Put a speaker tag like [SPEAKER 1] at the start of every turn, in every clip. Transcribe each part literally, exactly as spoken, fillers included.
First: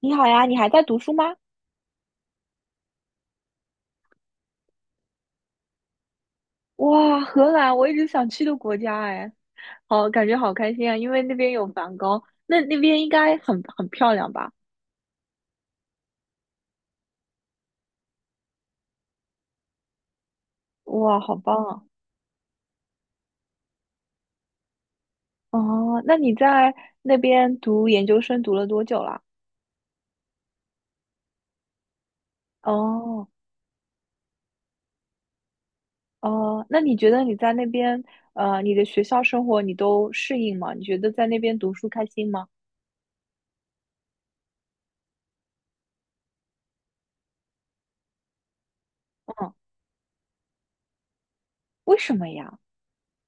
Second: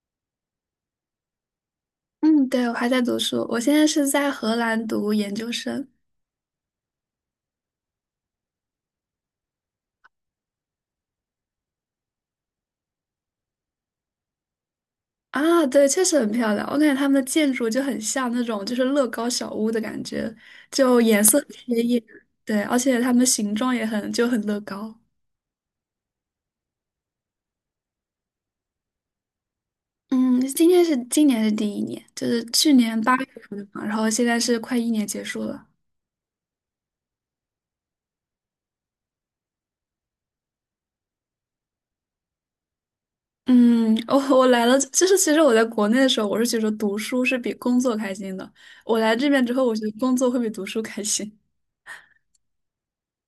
[SPEAKER 1] 你好呀，你还在读书吗？
[SPEAKER 2] 嗯，对，我还在读书，我现在是在荷兰读研究生
[SPEAKER 1] 哇，荷兰，我一直想去的国家哎，好，感觉好开心啊，因为那边有梵高，那那边应该很很漂亮吧？
[SPEAKER 2] 啊。对，确实很漂亮，我感觉他们的建筑就很像那种就是乐高小屋的感觉，就
[SPEAKER 1] 哇，
[SPEAKER 2] 颜
[SPEAKER 1] 好
[SPEAKER 2] 色很
[SPEAKER 1] 棒啊！
[SPEAKER 2] 鲜艳，对，而且它们形状也很就很乐高。
[SPEAKER 1] 哦，那你在那边读研究生读了多久了？
[SPEAKER 2] 嗯，今天是今年是第一年，就是去年八月
[SPEAKER 1] 哦
[SPEAKER 2] 份的嘛，然后现在是快一年结束了。
[SPEAKER 1] 哦，那你觉得你在那边呃，你的学校生活你都适应吗？你觉得在那边读书开心吗？
[SPEAKER 2] 嗯，我我来了，就是其实我在国内的时候，我是觉得读书是比工作开心的。我来这边
[SPEAKER 1] 嗯，
[SPEAKER 2] 之后，我觉得工作会比读书开心。
[SPEAKER 1] 为什么呀？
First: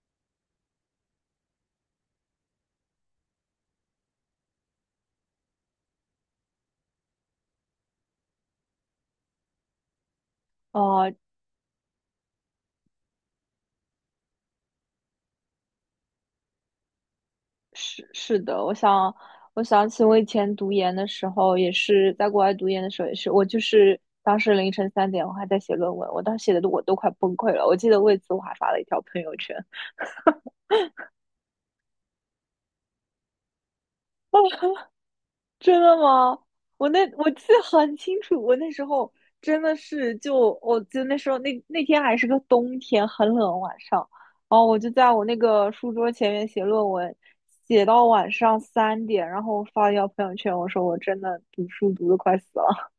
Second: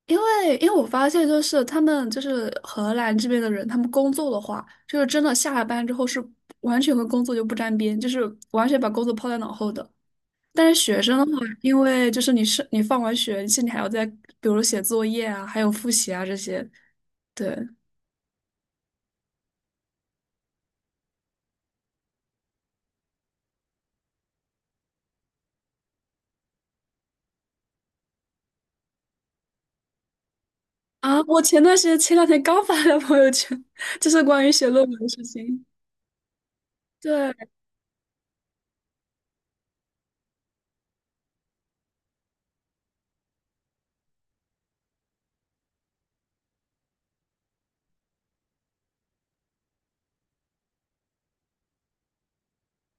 [SPEAKER 2] 因为因为我发现，就是他们就是荷兰这边的人，他们工作的话，就是真的下了班之后是完全跟工作就不沾边，就是完全把工作抛在脑后的。但是学
[SPEAKER 1] 哦、
[SPEAKER 2] 生的话，因为就是你是你放完学，其实你还要在比如写作业啊，还有复习啊这些。对
[SPEAKER 1] 是是的，我想我想起我以前读研的时候，也是在国外读研的时候，也是我就是当时凌晨三点，我还在写论文，我当时写的都我都快崩溃了。我记得为此我还发了一条朋友圈。
[SPEAKER 2] 啊，我前段时间前两天刚发了朋友圈，就是关于
[SPEAKER 1] 哦，
[SPEAKER 2] 写论文的事情。
[SPEAKER 1] 真的吗？我那我
[SPEAKER 2] 对，
[SPEAKER 1] 记得很清楚，我那时候真的是就我记得那时候那那天还是个冬天，很冷晚上，然后我就在我那个书桌前面写论文。写到晚上三点，然后我发了一条朋友圈，我说我真的读书读的快死了。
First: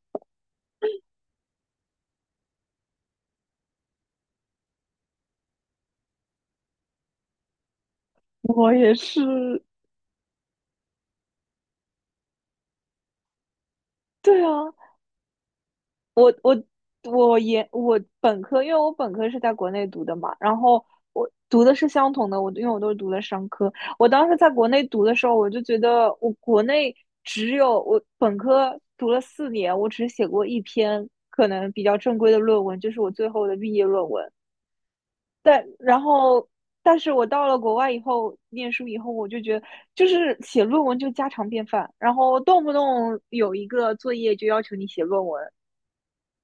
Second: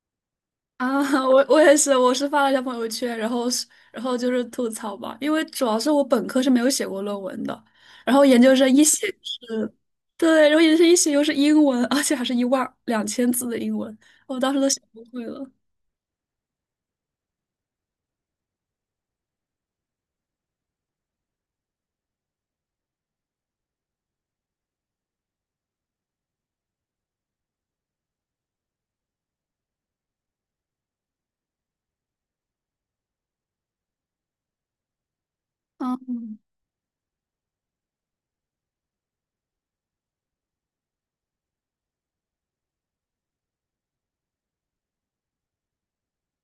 [SPEAKER 2] 啊，我我也是，我是发了一条朋友圈，然后是然后就是吐槽吧，因为主要是我本科是没有写过论文的，然后研究生
[SPEAKER 1] 我
[SPEAKER 2] 一
[SPEAKER 1] 也
[SPEAKER 2] 写
[SPEAKER 1] 是，
[SPEAKER 2] 是，对，然后研究生一写又是英文，而且还是一万两千字的英文，我
[SPEAKER 1] 对
[SPEAKER 2] 当时都
[SPEAKER 1] 啊，
[SPEAKER 2] 写崩溃了。
[SPEAKER 1] 我研我本科，因为我本科是在国内读的嘛，然后我读的是相同的，我因为我都是读的商科。我当时在国内读的时候，我就觉得我国内只有我本科读了四年，我只写过一篇可能比较正规的论文，就是我最后的毕业论文。但然
[SPEAKER 2] 嗯，
[SPEAKER 1] 后，但是我到了国外以后，念书以后，我就觉得就是写论文就家常便饭，然后动不动有一个作业就要求你写论文。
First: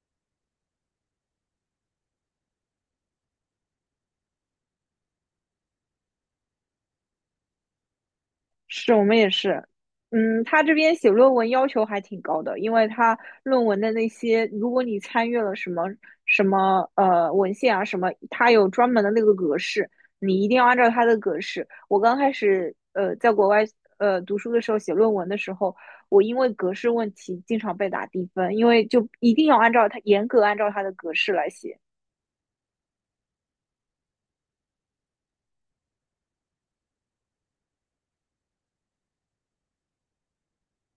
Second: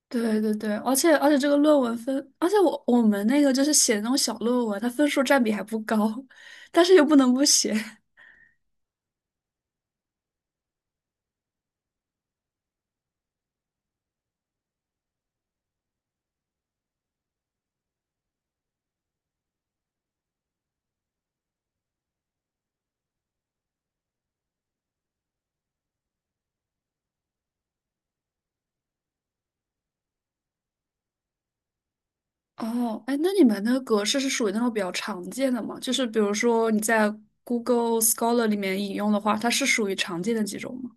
[SPEAKER 2] 对对对，而且而且这个论文分，而且我我们那个就是写那种小论文，它分数占比还不高，但是又不能不写。
[SPEAKER 1] 是我们也是，嗯，他这边写论文要求还挺高的，因为他论文的那些，如果你参阅了什么什么呃文献啊什么，他有专门的那个格式，你一定要按照他的格式。我刚开始呃在国外呃读书的时候写论文的时候，我因为格式问题经常被打低分，因为就一定要按照他严格按照他的格式来写。
[SPEAKER 2] 哦，哎，那你们那个格式是属于那种比较常见的吗？就是比如说你在 Google Scholar 里面引用的话，它是属于常见的几种吗？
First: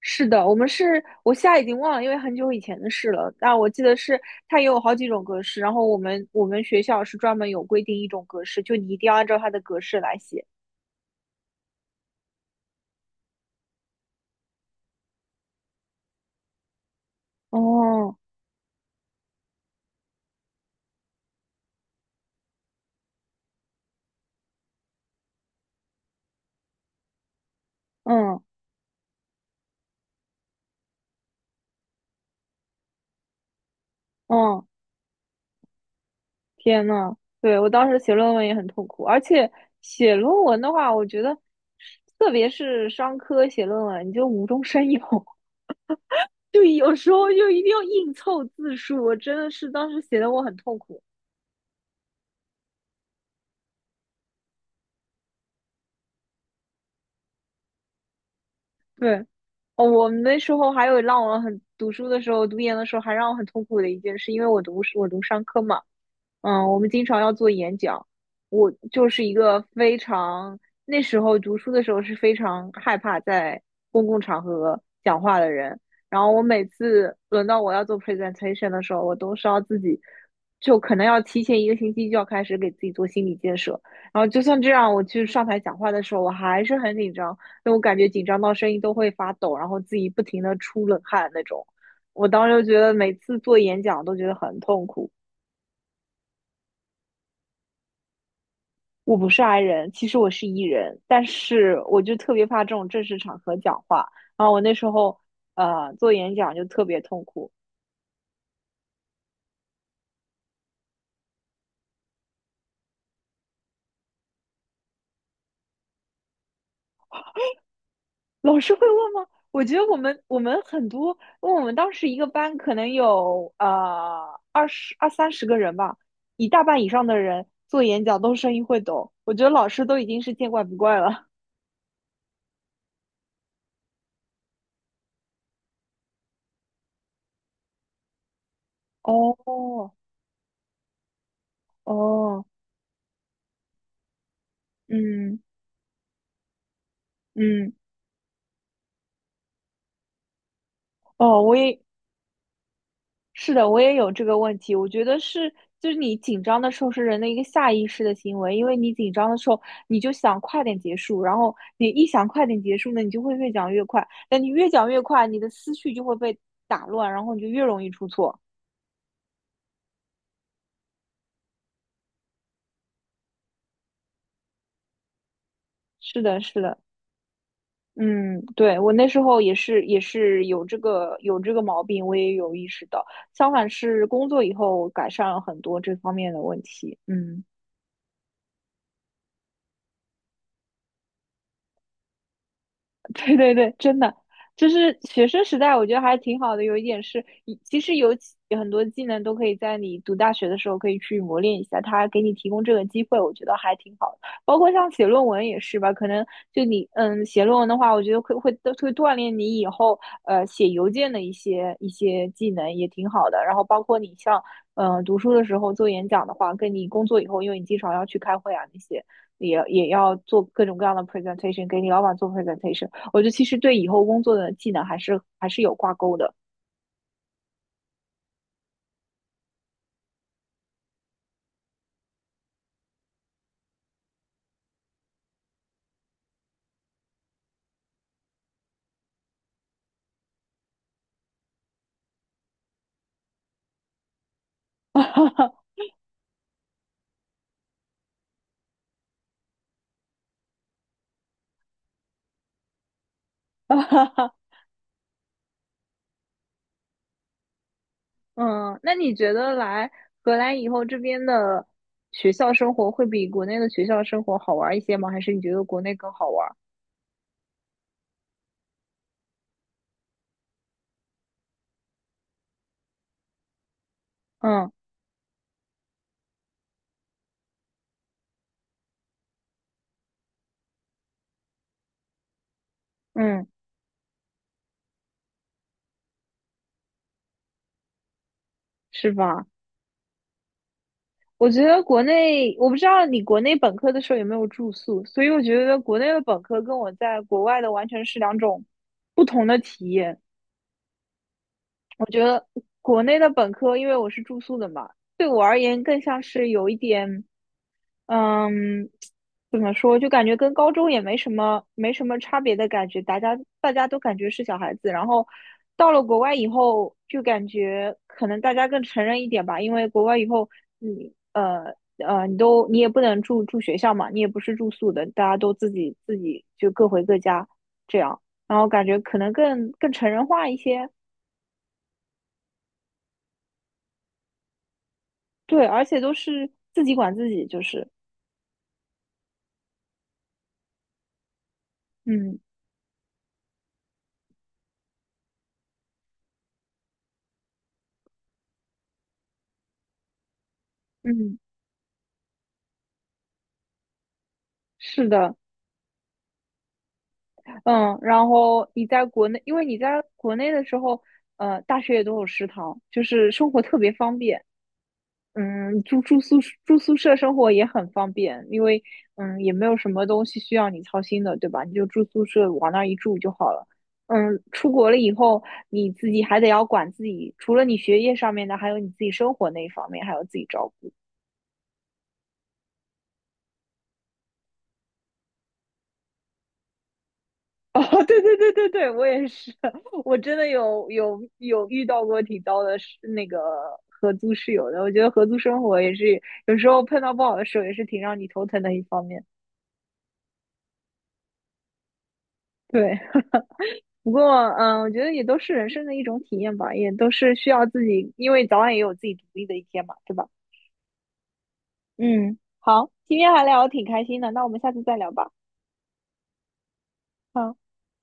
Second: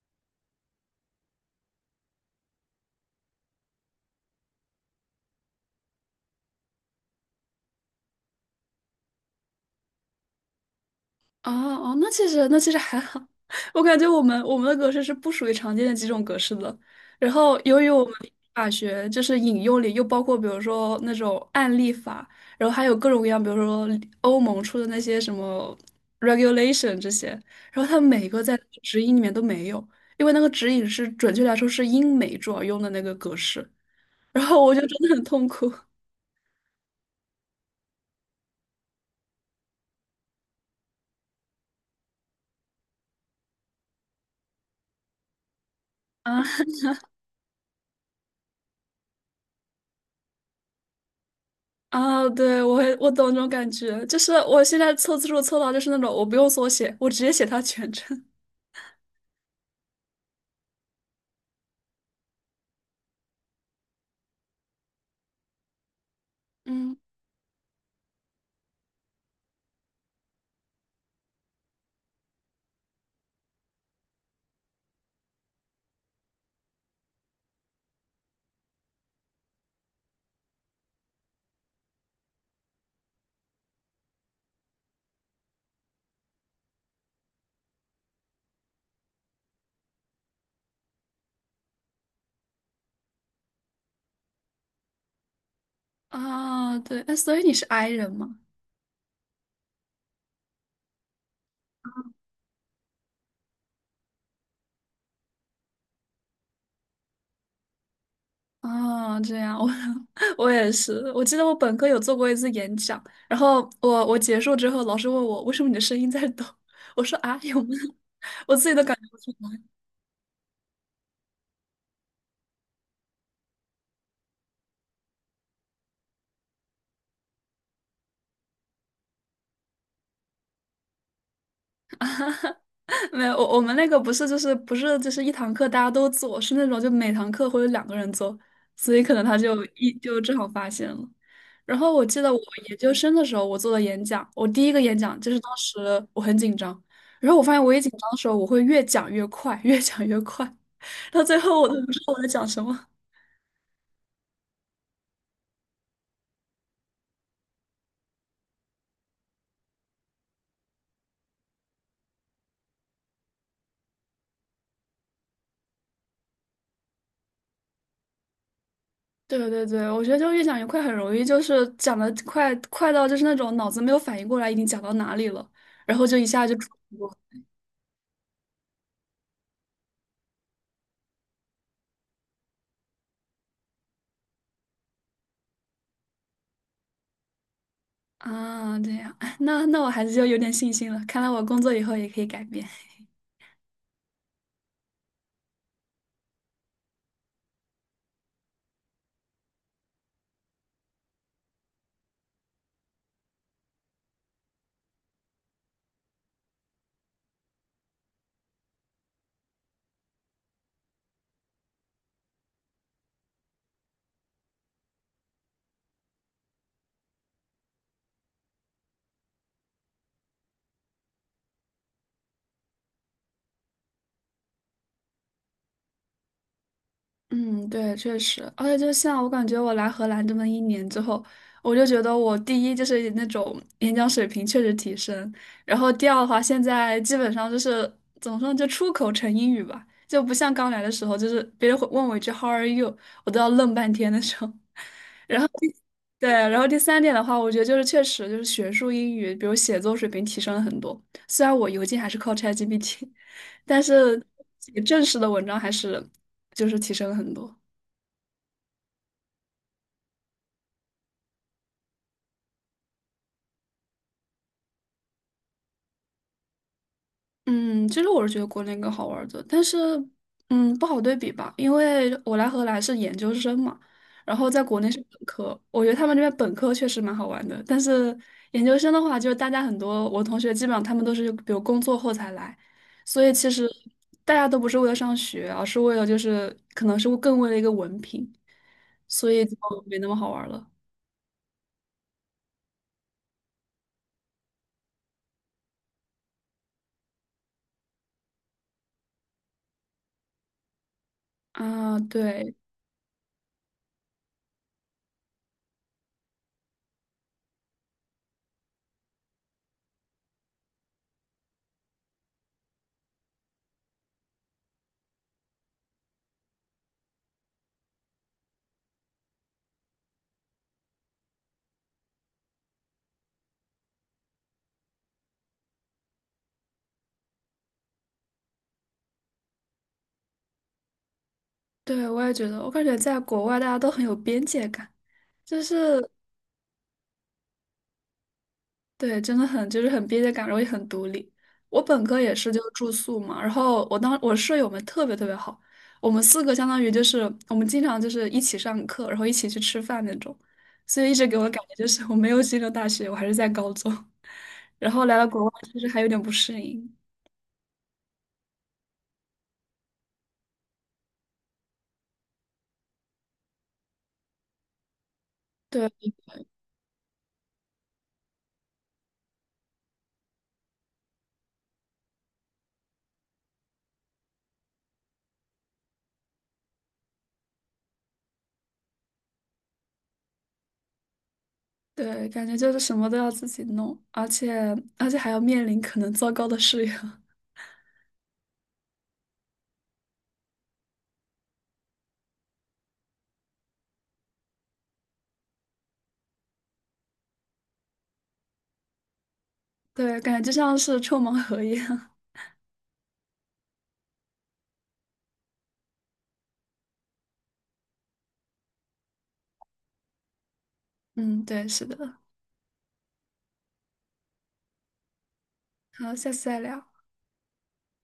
[SPEAKER 1] 是的，我们是我现在已经忘了，因为很久以前的事了。但我记得是它也有好几种格式，然后我们我们学校是专门有规定一种格式，就你一定要按照它的格式来写。
[SPEAKER 2] 哦哦，那其实那其实还好，我感觉我们我们的格式是不属于常见的几种格式的。然后由于我们
[SPEAKER 1] 哦，
[SPEAKER 2] 法学就是引用里又包括比如说那种案例法，然后还有各种各样，比如说欧盟出的那些什么 regulation 这些，然后它每
[SPEAKER 1] 嗯
[SPEAKER 2] 个在指引里面都没有，因为那个指引是准确来说是英美主要用的那个格式，然
[SPEAKER 1] 嗯，
[SPEAKER 2] 后我就真的很痛苦。
[SPEAKER 1] 天呐，对，我当时写论文也很痛苦，而且写论文的话，我觉得特别是商科写论文，你就无中生有，
[SPEAKER 2] 啊。
[SPEAKER 1] 就有时候就一定要硬凑字数，我真的是当时写的我很痛苦。
[SPEAKER 2] 啊，对，我也我懂那种感觉，就是我现在凑字数凑到就是那种我不用缩写，我直接写它全称。
[SPEAKER 1] 对，哦，我们那时候还有让我很读书的时候，读研的时候还让我很痛苦的一件事，因为我读我读商科嘛，嗯，我们
[SPEAKER 2] 嗯，
[SPEAKER 1] 经常要做演讲。我就是一个非常，那时候读书的时候是非常害怕在公共场合讲话的人。然后我每次轮到我要做 presentation 的时候，我都是要自己，就可能要提前一个星期就要开始给自己做心理建设。然后就算这样，我去上台讲话的时候，我还是很紧张，因为我感觉紧张到声音都会发抖，然后自己不停的出冷汗那种。我当时就觉得每次做演讲都觉得很痛苦。
[SPEAKER 2] 啊，对，哎，所以你是 I 人吗？
[SPEAKER 1] 我不是 I 人，其实我是 E 人，但是我就特别怕这种正式场合讲话。然后我那时候呃做演讲就特别痛苦，
[SPEAKER 2] 啊，这样，我 我也是，我记得我本科有做过一次演讲，然后我我结束之后，老师问我为什么你的声音在抖，我说啊，有吗？我
[SPEAKER 1] 老
[SPEAKER 2] 自
[SPEAKER 1] 师
[SPEAKER 2] 己都
[SPEAKER 1] 会
[SPEAKER 2] 感。
[SPEAKER 1] 问吗？我觉得我们我们很多，因为我们当时一个班可能有呃二十二三十个人吧，一大半以上的人做演讲都声音会抖，我觉得老师都已经是见怪不怪了。
[SPEAKER 2] 没有，我我们那个不是就是不是就是一堂课大家都做，是那种就每堂课会有两个人做，所以可能他就一
[SPEAKER 1] 哦
[SPEAKER 2] 就正好发现了。然后我记得我
[SPEAKER 1] 哦，
[SPEAKER 2] 研究生的时候，我做的演讲，我第一个演讲就是
[SPEAKER 1] 嗯
[SPEAKER 2] 当时我很紧张，然后我发现
[SPEAKER 1] 嗯
[SPEAKER 2] 我一紧张的时候，我会越讲越快，越讲越快，到最
[SPEAKER 1] 哦，我
[SPEAKER 2] 后我都
[SPEAKER 1] 也
[SPEAKER 2] 不知道我在讲什么。
[SPEAKER 1] 是的，我也有这个问题。我觉得是，就是你紧张的时候是人的一个下意识的行为，因为你紧张的时候，你就想快点结束，然后你一想快点结束呢，你就会越讲越快。但你越讲越快，你的思绪就会被打乱，然后你就越容易出错。
[SPEAKER 2] 对对对，我觉得就越讲越快，很容易就是讲的快快到就是那种脑子没有反应过来已经讲到哪里了，然后就
[SPEAKER 1] 是
[SPEAKER 2] 一
[SPEAKER 1] 的，
[SPEAKER 2] 下就
[SPEAKER 1] 是
[SPEAKER 2] 出
[SPEAKER 1] 的，嗯，对，我那时候也是，也是有这个有这个毛病，我也有意识到。相反是工作以后改善了很多这方面的问题。嗯。
[SPEAKER 2] 啊，这样，那那我还是就有点信心了。看来我工作以后也可以改变。
[SPEAKER 1] 对对对，真的，就是学生时代，我觉得还挺好的。有一点是，以其实有几有很多技能都可以在你读大学的时候可以去磨练一下，他给你提供这个机会，我觉得还挺好的。包括像写论文也是吧，可能就你嗯写论文的话，我觉得会会都会锻炼你以后呃写邮件的一些一些技能，也挺好的。然后包括你像嗯、呃读书的时候做演讲的话，跟你工作以后，因为你经常要去开会啊那些，也也要做各种各样的 presentation，给你老板做 presentation。我觉得其实对以后工作的技能还是还是有挂钩的。
[SPEAKER 2] 嗯，对，确实，而且就像我感觉我来荷兰这么一年之后，我就觉得我第一就是那种演讲水平确实提升，然后第二的话，现在基本上就是怎么说呢，就出口成英语吧，就不像刚来的时候，就是别人会问我一句 "How are you",我都要愣半天的时候。然后第对，然后第三点的话，我觉得就是确实就是学术英语，比如写作水平提升了很多。虽然我邮件还是靠 ChatGPT,但是 写正式的文章还是就是提升了很多。
[SPEAKER 1] 嗯，那你觉得来荷兰以后，这边的学校生活会比国内的学校生活好玩一些吗？还是你觉得国内更好玩？
[SPEAKER 2] 嗯，其实我是觉得国内更好玩儿的，但是嗯，不好对比吧，因为我来荷兰是研究生嘛，然后在
[SPEAKER 1] 嗯
[SPEAKER 2] 国内是本科，我觉得他们这边本科确实蛮好玩的，但是研究生的话，就是大家很多我同学基本上他们都是比如工作后才来，所以
[SPEAKER 1] 嗯，
[SPEAKER 2] 其实大家都不是为了上学，而是为了就是可能是更为了一个文凭，
[SPEAKER 1] 是
[SPEAKER 2] 所以
[SPEAKER 1] 吧？
[SPEAKER 2] 就没那么好玩儿了
[SPEAKER 1] 我觉得国内，我不知道你国内本科的时候有没有住宿，所以我觉得国内的本科跟我在国外的完全是两种不同的体验。
[SPEAKER 2] 啊。对
[SPEAKER 1] 国内的本科，因为我是住宿的嘛，对我而言更像是有一点嗯，怎么说？就感觉跟高中也没什么没什么差别的感觉，大家大家都感觉是小孩子。然后到了国外以后，就感觉可能大家更成人一点吧，因为国外以后你呃呃，你都你也不能住住学校嘛，你也不是住宿的，大家都自己自己就各回各家这样。然后感觉可能更更成人化一些，
[SPEAKER 2] 对，我也觉得，我感觉在国外大家都很有边界感。就
[SPEAKER 1] 对，而且
[SPEAKER 2] 是
[SPEAKER 1] 都是自己管自己，就是
[SPEAKER 2] 对，真的很就是很边界感，然后也很独立。我本科也
[SPEAKER 1] 嗯
[SPEAKER 2] 是就住宿嘛，然后我当我舍友们特别特别好，我们四个相当于就是我们经常就是一起上课，然后一起去吃饭那种，所以一直给
[SPEAKER 1] 嗯，
[SPEAKER 2] 我的感觉就是我没有进入大学，我还是在高中，然后
[SPEAKER 1] 是
[SPEAKER 2] 来到
[SPEAKER 1] 的。
[SPEAKER 2] 国外其实还有点不适应。
[SPEAKER 1] 嗯，然后你在国内，因为你在国内的时候，呃，大学也都有食堂，就是生活特别方便。嗯，
[SPEAKER 2] 对
[SPEAKER 1] 住住宿住宿舍生活也很方便，因为嗯也没有什么东西需要你操心的，对吧？你就住宿舍往那儿一住就好了。嗯，出国了以后，你自己还得要管自己，除了你学业上面的，还有你自己生活那一方面，还要自己照顾。
[SPEAKER 2] 对，感觉就是什么都要自己弄，而且而且还要面临可能糟糕的室友，
[SPEAKER 1] 哦，对对对对对，我也是，我真的有有有遇到过挺糟的室，那个合租室友的。我觉得合租生活也是有时候碰到不好的时候，也是挺让你头疼的一方面。
[SPEAKER 2] 对，感觉就像是抽盲盒一样。
[SPEAKER 1] 对，不过嗯，我觉得也都是人生的一种体验吧，也都是需要自己，因为早晚也有自己独立的一天嘛，对吧？
[SPEAKER 2] 嗯，对，是的。
[SPEAKER 1] 嗯，好，今天还聊的挺开心的，那我们下次再聊吧。
[SPEAKER 2] 好，下次再聊。
[SPEAKER 1] 好。